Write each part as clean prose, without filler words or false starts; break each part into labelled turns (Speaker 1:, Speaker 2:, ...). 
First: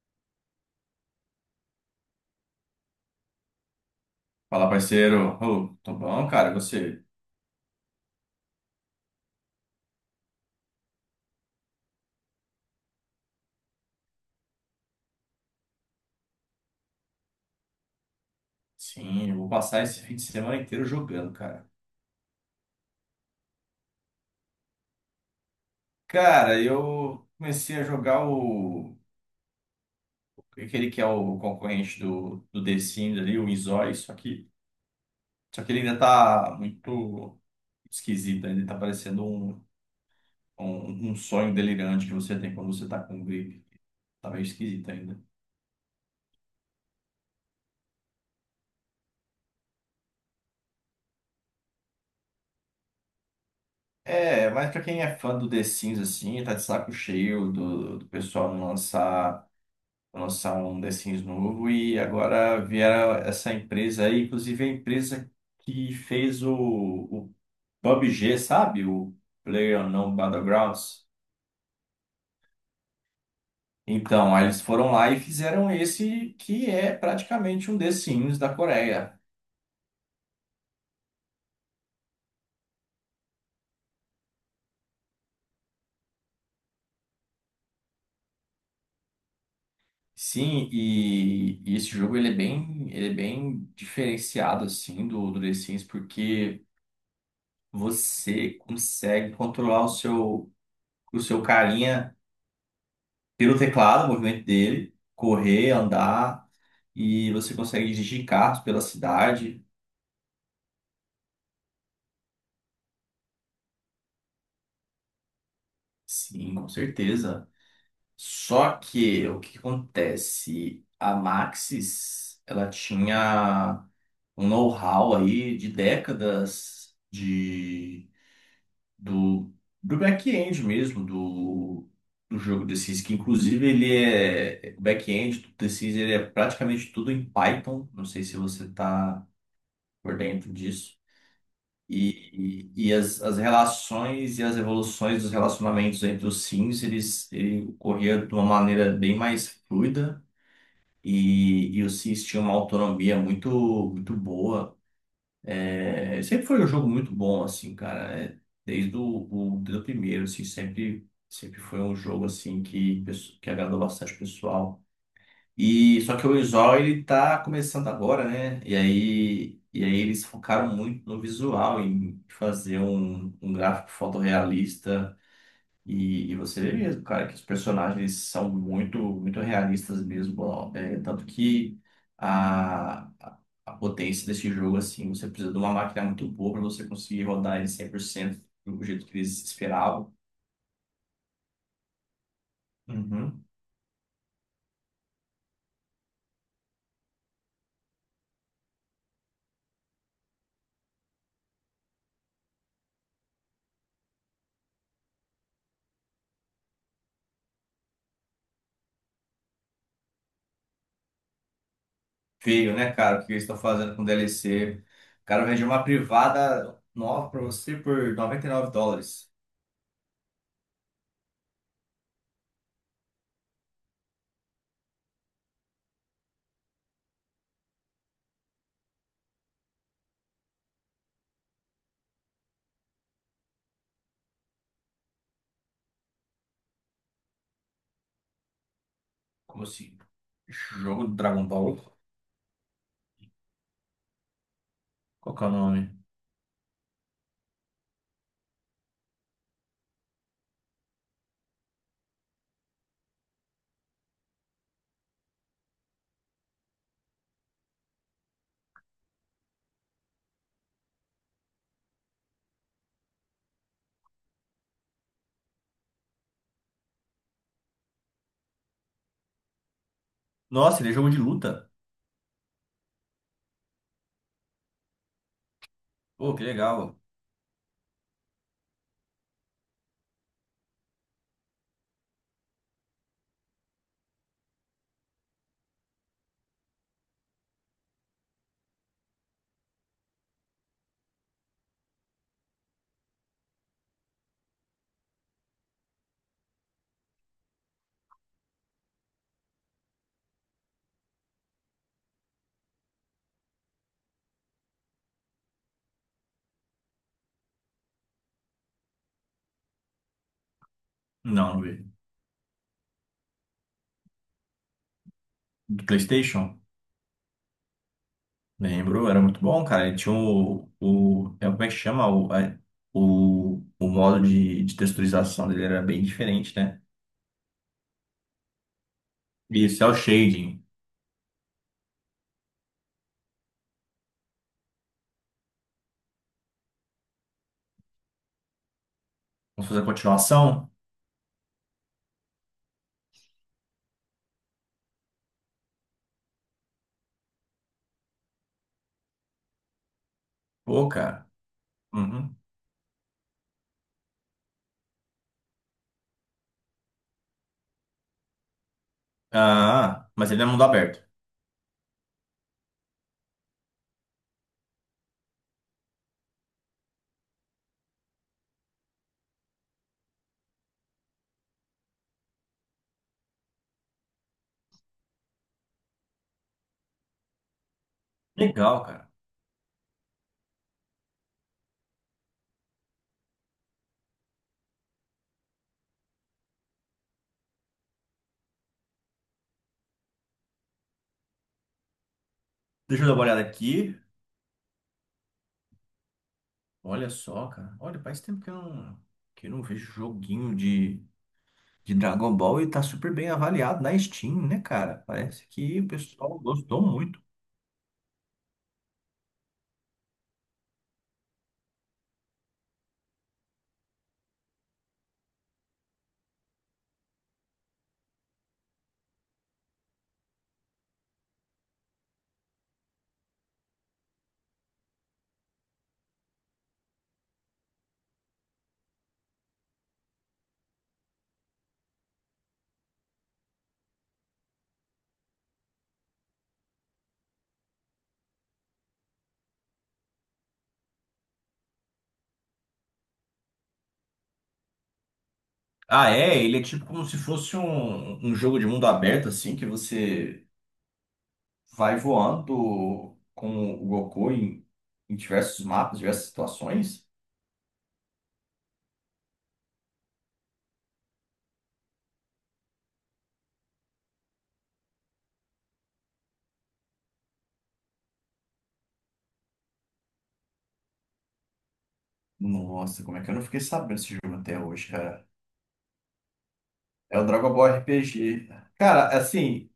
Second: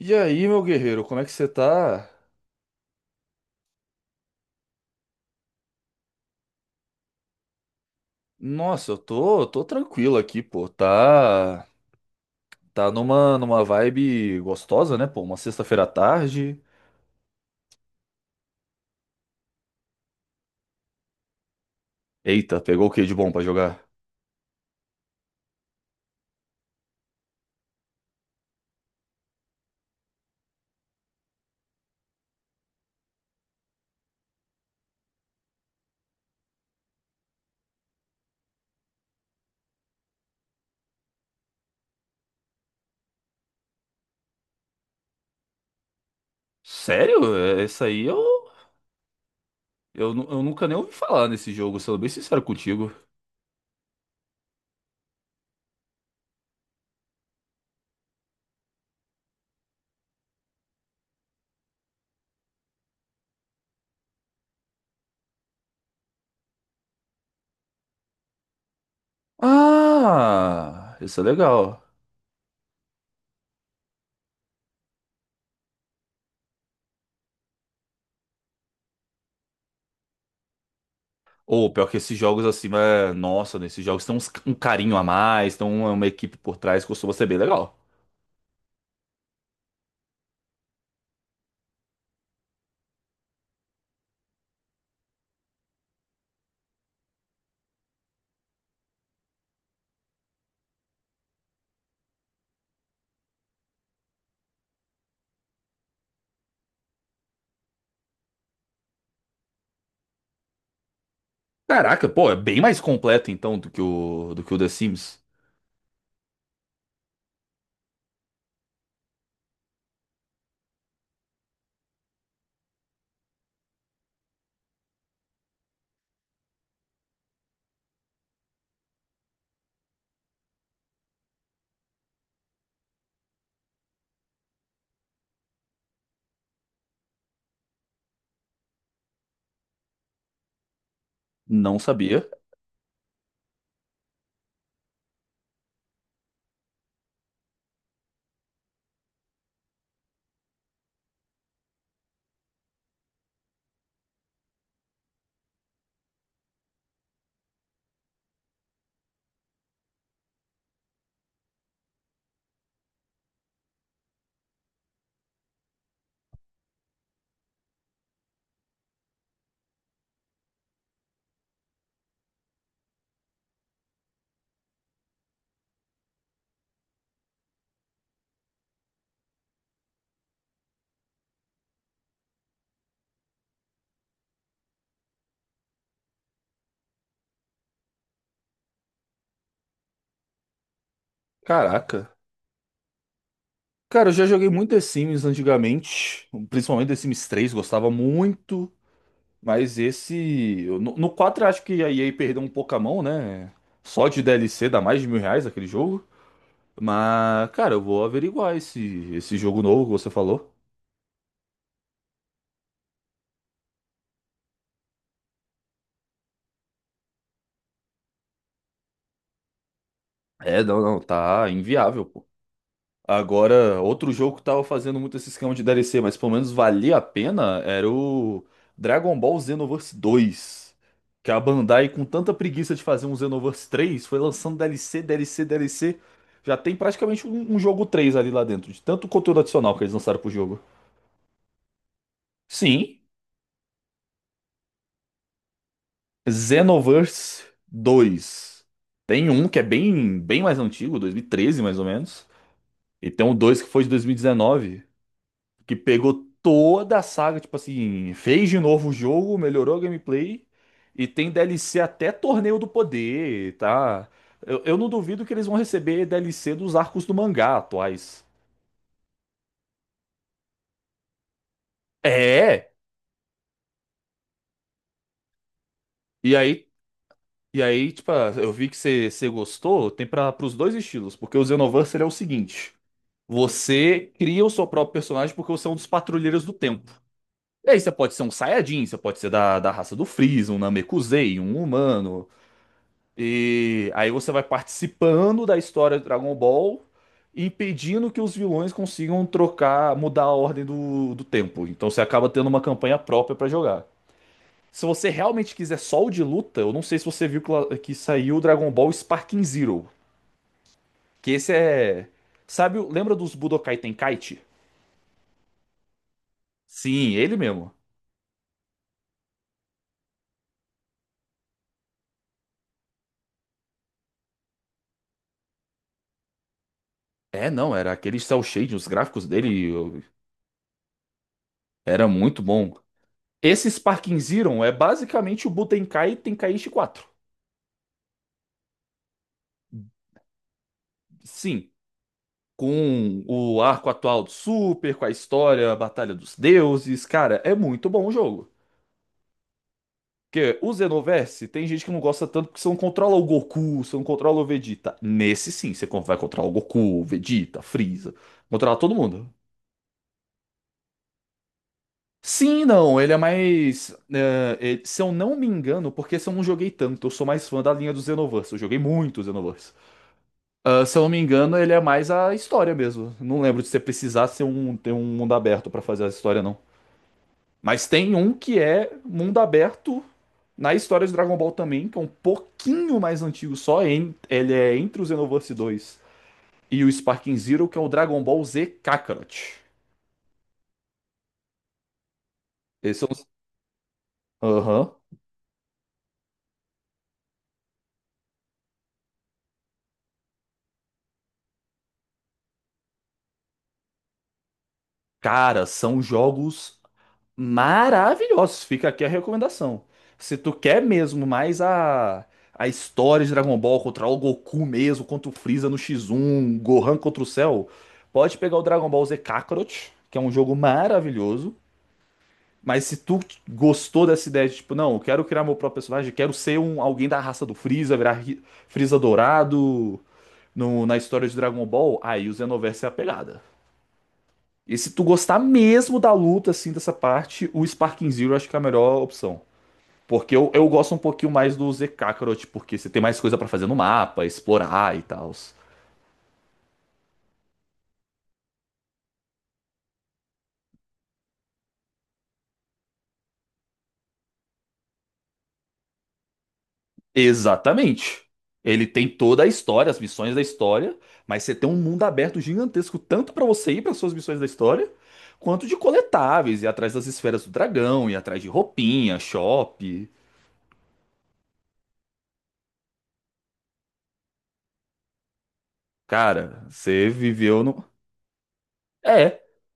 Speaker 1: E aí, meu guerreiro, como é que você tá?
Speaker 2: Fala, parceiro. Ô, tô bom, cara, você?
Speaker 1: Nossa, eu tô tranquilo aqui, pô. Tá numa vibe gostosa, né, pô? Uma sexta-feira à tarde.
Speaker 2: Sim, eu vou passar esse fim de semana inteiro jogando, cara.
Speaker 1: Eita, pegou o que de bom pra jogar?
Speaker 2: Cara, eu comecei a jogar o... Aquele que é o concorrente do The Sims ali, o Inzói, só que... Só que ele ainda tá muito esquisito, ainda tá parecendo um sonho delirante que você tem quando você tá com um gripe. Tá meio esquisito ainda.
Speaker 1: Sério? É, isso aí eu nunca nem ouvi falar nesse jogo, sendo bem sincero contigo.
Speaker 2: É, mas pra quem é fã do The Sims, assim, tá de saco cheio do pessoal não lançar... lançar um The Sims novo e agora vieram essa empresa aí, inclusive a empresa que fez o PUBG, sabe? O PlayerUnknown's
Speaker 1: Ah,
Speaker 2: Battlegrounds.
Speaker 1: isso é legal.
Speaker 2: Então, aí eles foram lá e fizeram esse que é praticamente um The Sims da Coreia.
Speaker 1: Ou pior que esses jogos assim, é, nossa, nesses jogos tem um carinho a mais, tem uma equipe por trás, costuma ser bem legal.
Speaker 2: Sim, e esse jogo ele é bem diferenciado assim do The Sims porque você consegue controlar o seu carinha pelo teclado, o movimento dele, correr, andar, e você consegue dirigir carros pela cidade.
Speaker 1: Caraca, pô, é bem mais completo então do que o The Sims.
Speaker 2: Sim, com certeza. Só que o que que acontece? A Maxis, ela tinha um know-how aí de décadas de do, do back-end mesmo do, do jogo The Sims, que inclusive ele é o back-end do The Sims, ele é praticamente tudo em Python. Não sei se você está por dentro disso.
Speaker 1: Não sabia.
Speaker 2: E as relações e as evoluções dos relacionamentos entre os sims, eles, ele ocorria de uma maneira bem mais fluida e os sims tinham uma autonomia muito, muito boa. É, sempre foi um jogo muito bom, assim, cara. É, desde o desde o primeiro, assim, sempre, sempre foi um jogo, assim, que, que agradou bastante o pessoal. E só que o visual ele tá começando agora, né? E aí eles focaram muito no visual, em fazer um gráfico fotorrealista. E você vê mesmo, cara, que os personagens são muito, muito realistas mesmo. Ó. É, tanto que a, a a potência desse jogo, assim, você precisa de uma máquina muito boa para você conseguir rodar ele 100% do jeito que eles esperavam.
Speaker 1: Caraca.
Speaker 2: Uhum.
Speaker 1: Cara, eu já joguei muito The Sims antigamente, principalmente The Sims 3, gostava muito, mas esse eu- no, no 4 eu acho que a EA perdeu um pouco a mão, né? Só de DLC dá mais de mil reais aquele jogo. Mas, cara, eu vou averiguar esse jogo novo que você falou.
Speaker 2: Feio, né, cara? O que eles estão fazendo com DLC? O cara vende uma privada nova pra você por US$ 99.
Speaker 1: É, não, tá inviável. Agora, outro jogo que tava fazendo muito esse esquema de DLC, mas pelo menos valia a pena, era o Dragon Ball Xenoverse 2. Que a Bandai, com tanta preguiça de fazer um Xenoverse 3, foi lançando DLC, DLC, DLC. Já tem praticamente um jogo 3 ali lá dentro, de tanto conteúdo
Speaker 2: Como
Speaker 1: adicional que eles
Speaker 2: assim?
Speaker 1: lançaram pro jogo.
Speaker 2: Jogo do Dragon Ball.
Speaker 1: Sim,
Speaker 2: Qual que é o nome?
Speaker 1: Xenoverse 2. Tem um que é bem mais antigo, 2013 mais ou menos. E tem o 2 que foi de 2019, que pegou toda a saga, tipo assim, fez de novo o jogo, melhorou a gameplay e tem DLC até Torneio do Poder, tá? Eu não duvido que eles vão receber DLC dos arcos do mangá atuais.
Speaker 2: Nossa, ele é jogo de luta.
Speaker 1: É,
Speaker 2: Pô,
Speaker 1: e
Speaker 2: que
Speaker 1: aí,
Speaker 2: legal.
Speaker 1: e aí, tipo, eu vi que você gostou, tem para os dois estilos, porque o Xenoverse ele é o seguinte. Você cria o seu próprio personagem porque você é um dos patrulheiros do tempo. E aí você pode ser um Saiyajin, você pode ser da raça do Freeza, um Namekusei, um humano. E aí você vai participando da história do Dragon Ball, impedindo que os vilões consigam trocar, mudar a ordem do tempo. Então você acaba tendo uma campanha própria pra jogar. Se você realmente quiser só o de luta, eu não sei se você viu que saiu o Dragon Ball Sparking Zero, que esse
Speaker 2: Não, não vi.
Speaker 1: é, sabe, lembra dos Budokai Tenkaichi?
Speaker 2: Do PlayStation?
Speaker 1: Sim, ele mesmo.
Speaker 2: Lembro, era muito bom, cara. Ele tinha o. O é, como é que chama? O modo de texturização dele era bem diferente, né?
Speaker 1: É, não, era aquele cel shading, os gráficos dele
Speaker 2: Isso, é o
Speaker 1: eu-
Speaker 2: shading.
Speaker 1: era muito bom. Esse Sparking Zero é basicamente o Budokai Tenkaichi 4.
Speaker 2: Vamos fazer a continuação?
Speaker 1: Sim, com o arco atual do Super, com a história, a Batalha dos Deuses, cara, é muito bom o jogo. Porque o
Speaker 2: Pô, cara.
Speaker 1: Xenoverse, tem gente que não gosta
Speaker 2: Uhum.
Speaker 1: tanto porque você não controla o Goku, você não controla o Vegeta. Nesse sim, você vai controlar o Goku, o Vegeta, Freeza, controlar todo mundo.
Speaker 2: Ah, mas ele é mundo aberto.
Speaker 1: Sim, não, ele é mais, é, se eu não me engano, porque se eu não joguei tanto, eu sou mais fã da linha do Xenoverse, eu joguei muito o Xenoverse. Ah, se eu não me engano, ele é mais a história mesmo. Não lembro de você precisar ser um, ter um mundo aberto pra fazer a história, não. Mas tem um que
Speaker 2: Legal,
Speaker 1: é
Speaker 2: cara.
Speaker 1: mundo aberto na história de Dragon Ball também, que é um pouquinho mais antigo só. Ele é entre o Xenoverse 2 e o Sparking Zero, que é o Dragon Ball Z Kakarot. Esses
Speaker 2: Deixa
Speaker 1: são
Speaker 2: eu dar uma
Speaker 1: os…
Speaker 2: olhada aqui.
Speaker 1: Aham.
Speaker 2: Olha só, cara. Olha, faz tempo que eu não vejo joguinho de Dragon Ball e tá super bem avaliado na Steam, né, cara? Parece
Speaker 1: Cara,
Speaker 2: que o
Speaker 1: são
Speaker 2: pessoal
Speaker 1: jogos
Speaker 2: gostou muito.
Speaker 1: maravilhosos. Fica aqui a recomendação. Se tu quer mesmo mais a história de Dragon Ball contra o Goku mesmo, contra o Freeza no X1, Gohan contra o Cell, pode pegar o Dragon Ball Z Kakarot, que é um jogo maravilhoso. Mas se tu gostou dessa ideia de, tipo, não, eu quero criar meu próprio personagem, quero ser um, alguém da raça do Freeza, virar Freeza dourado na história de Dragon Ball, aí o Xenoverse é a pegada. E se tu gostar mesmo da luta, assim, dessa parte, o Sparking Zero eu acho que é a melhor opção. Porque eu gosto um pouquinho mais do Z Kakarot, porque você tem mais coisa pra fazer no mapa, explorar e tal.
Speaker 2: Ah, é? Ele é tipo como se fosse um jogo de mundo aberto, assim, que você vai voando com o Goku em diversos mapas, diversas situações.
Speaker 1: Exatamente. Ele tem toda a história, as missões da história, mas você tem um mundo aberto gigantesco, tanto pra você ir para suas missões da história, quanto de coletáveis, ir atrás das esferas do dragão, ir atrás de roupinha, shop.
Speaker 2: Nossa, como é que eu não fiquei sabendo desse jogo até hoje, cara?
Speaker 1: Cara, você
Speaker 2: É o Dragon
Speaker 1: viveu
Speaker 2: Ball
Speaker 1: no.
Speaker 2: RPG. Cara,
Speaker 1: É,
Speaker 2: assim.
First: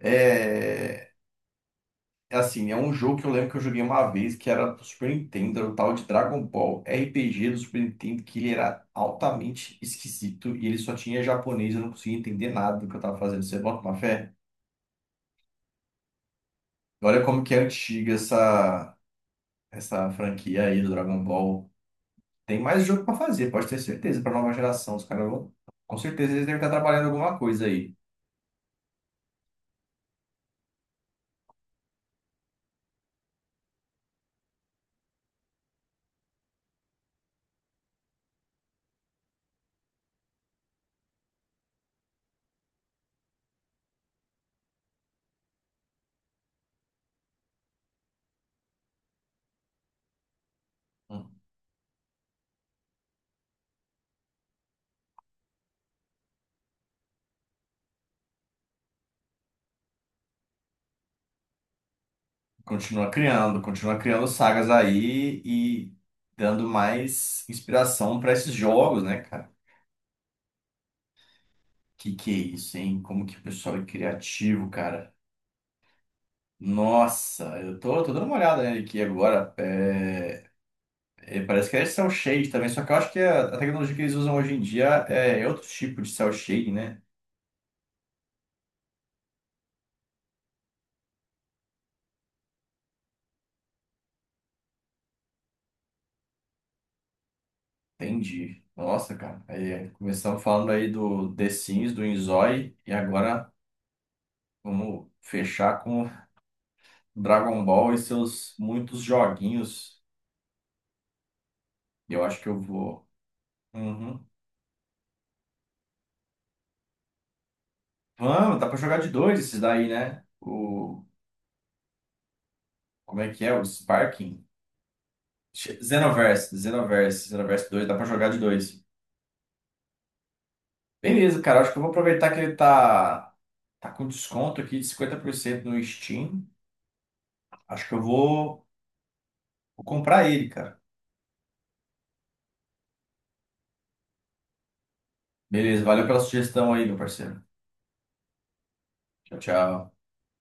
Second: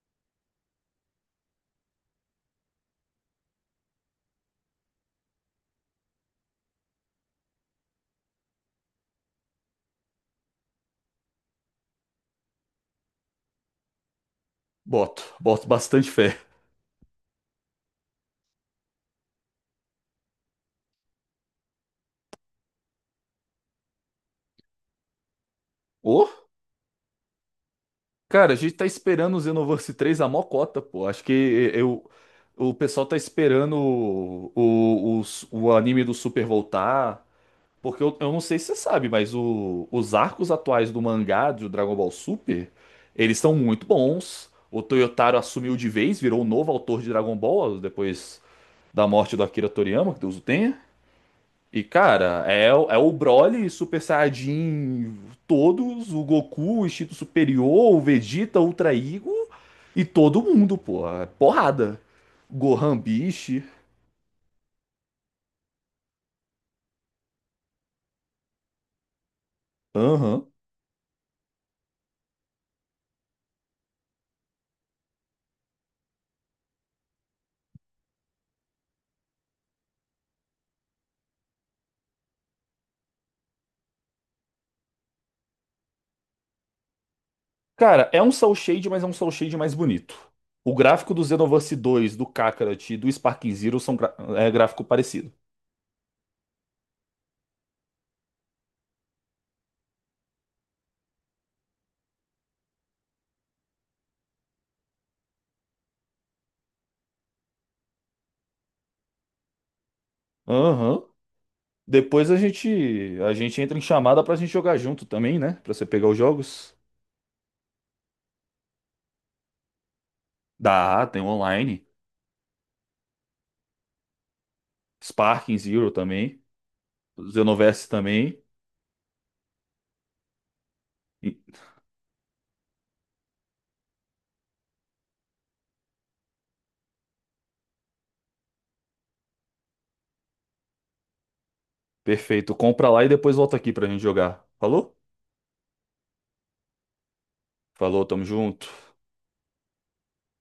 Speaker 2: É... É assim, é um jogo que eu lembro que eu joguei uma vez, que era do Super Nintendo, era o tal de Dragon Ball RPG do Super Nintendo, que ele era altamente esquisito e ele só tinha japonês, eu não conseguia entender nada do que eu tava fazendo. Você bota uma fé?
Speaker 1: boto bastante fé.
Speaker 2: Olha como que é essa franquia aí do Dragon Ball. Tem mais jogo pra fazer, pode ter certeza, pra nova geração. Os caras vão. Com
Speaker 1: Ô,
Speaker 2: certeza eles devem estar trabalhando em alguma coisa aí.
Speaker 1: cara, a gente tá esperando o Xenoverse 3 a mocota, pô. O pessoal tá esperando o anime do Super voltar. Porque eu não sei se você sabe, mas os arcos atuais do mangá do Dragon Ball Super, eles são muito bons. O Toyotaro assumiu de vez, virou o novo autor de Dragon Ball depois da morte do Akira Toriyama, que Deus o tenha.
Speaker 2: Hum.
Speaker 1: E, cara, é, é o Broly, Super Saiyajin, todos, o Goku, o Instinto Superior, o Vegeta, o Ultra Ego e todo mundo, pô. É porrada. Gohan Beast.
Speaker 2: Continua criando sagas aí e dando mais inspiração pra esses jogos, né, cara?
Speaker 1: Aham.
Speaker 2: Que é isso, hein? Como que o pessoal é criativo, cara. Nossa, eu tô dando uma olhada nele aqui agora. É, é, parece que é cel shade também, só que eu acho que a tecnologia que eles usam hoje em dia é outro tipo de cel shade, né?
Speaker 1: Cara, é um Soul Shade, mas é um Soul Shade mais bonito. O gráfico do Xenoverse 2, do Kakarot e do Sparking Zero são é gráfico parecido.
Speaker 2: Entendi. Nossa, cara. Aí, é, começamos falando aí do The Sims, do Inzói, e agora vamos fechar com Dragon Ball e seus muitos joguinhos.
Speaker 1: Aham.
Speaker 2: Eu
Speaker 1: Depois
Speaker 2: acho que eu vou.
Speaker 1: a gente entra em chamada
Speaker 2: Uhum.
Speaker 1: pra gente jogar junto também, né? Pra você pegar os jogos.
Speaker 2: Vamos, dá pra jogar de dois esses daí, né? O
Speaker 1: Dá, tem online.
Speaker 2: como é que é? O Sparking?
Speaker 1: Sparking Zero também.
Speaker 2: Xenoverse, Xenoverse, Xenoverse 2,
Speaker 1: Xenoverse
Speaker 2: dá pra jogar de
Speaker 1: também.
Speaker 2: dois.
Speaker 1: E-
Speaker 2: Beleza, cara, acho que eu vou aproveitar que ele tá com desconto aqui de 50% no Steam. Acho que vou comprar ele, cara.
Speaker 1: Perfeito. Compra lá e depois volta aqui pra gente jogar. Falou?
Speaker 2: Beleza, valeu pela sugestão aí, meu parceiro.
Speaker 1: Falou, tamo junto.
Speaker 2: Tchau, tchau.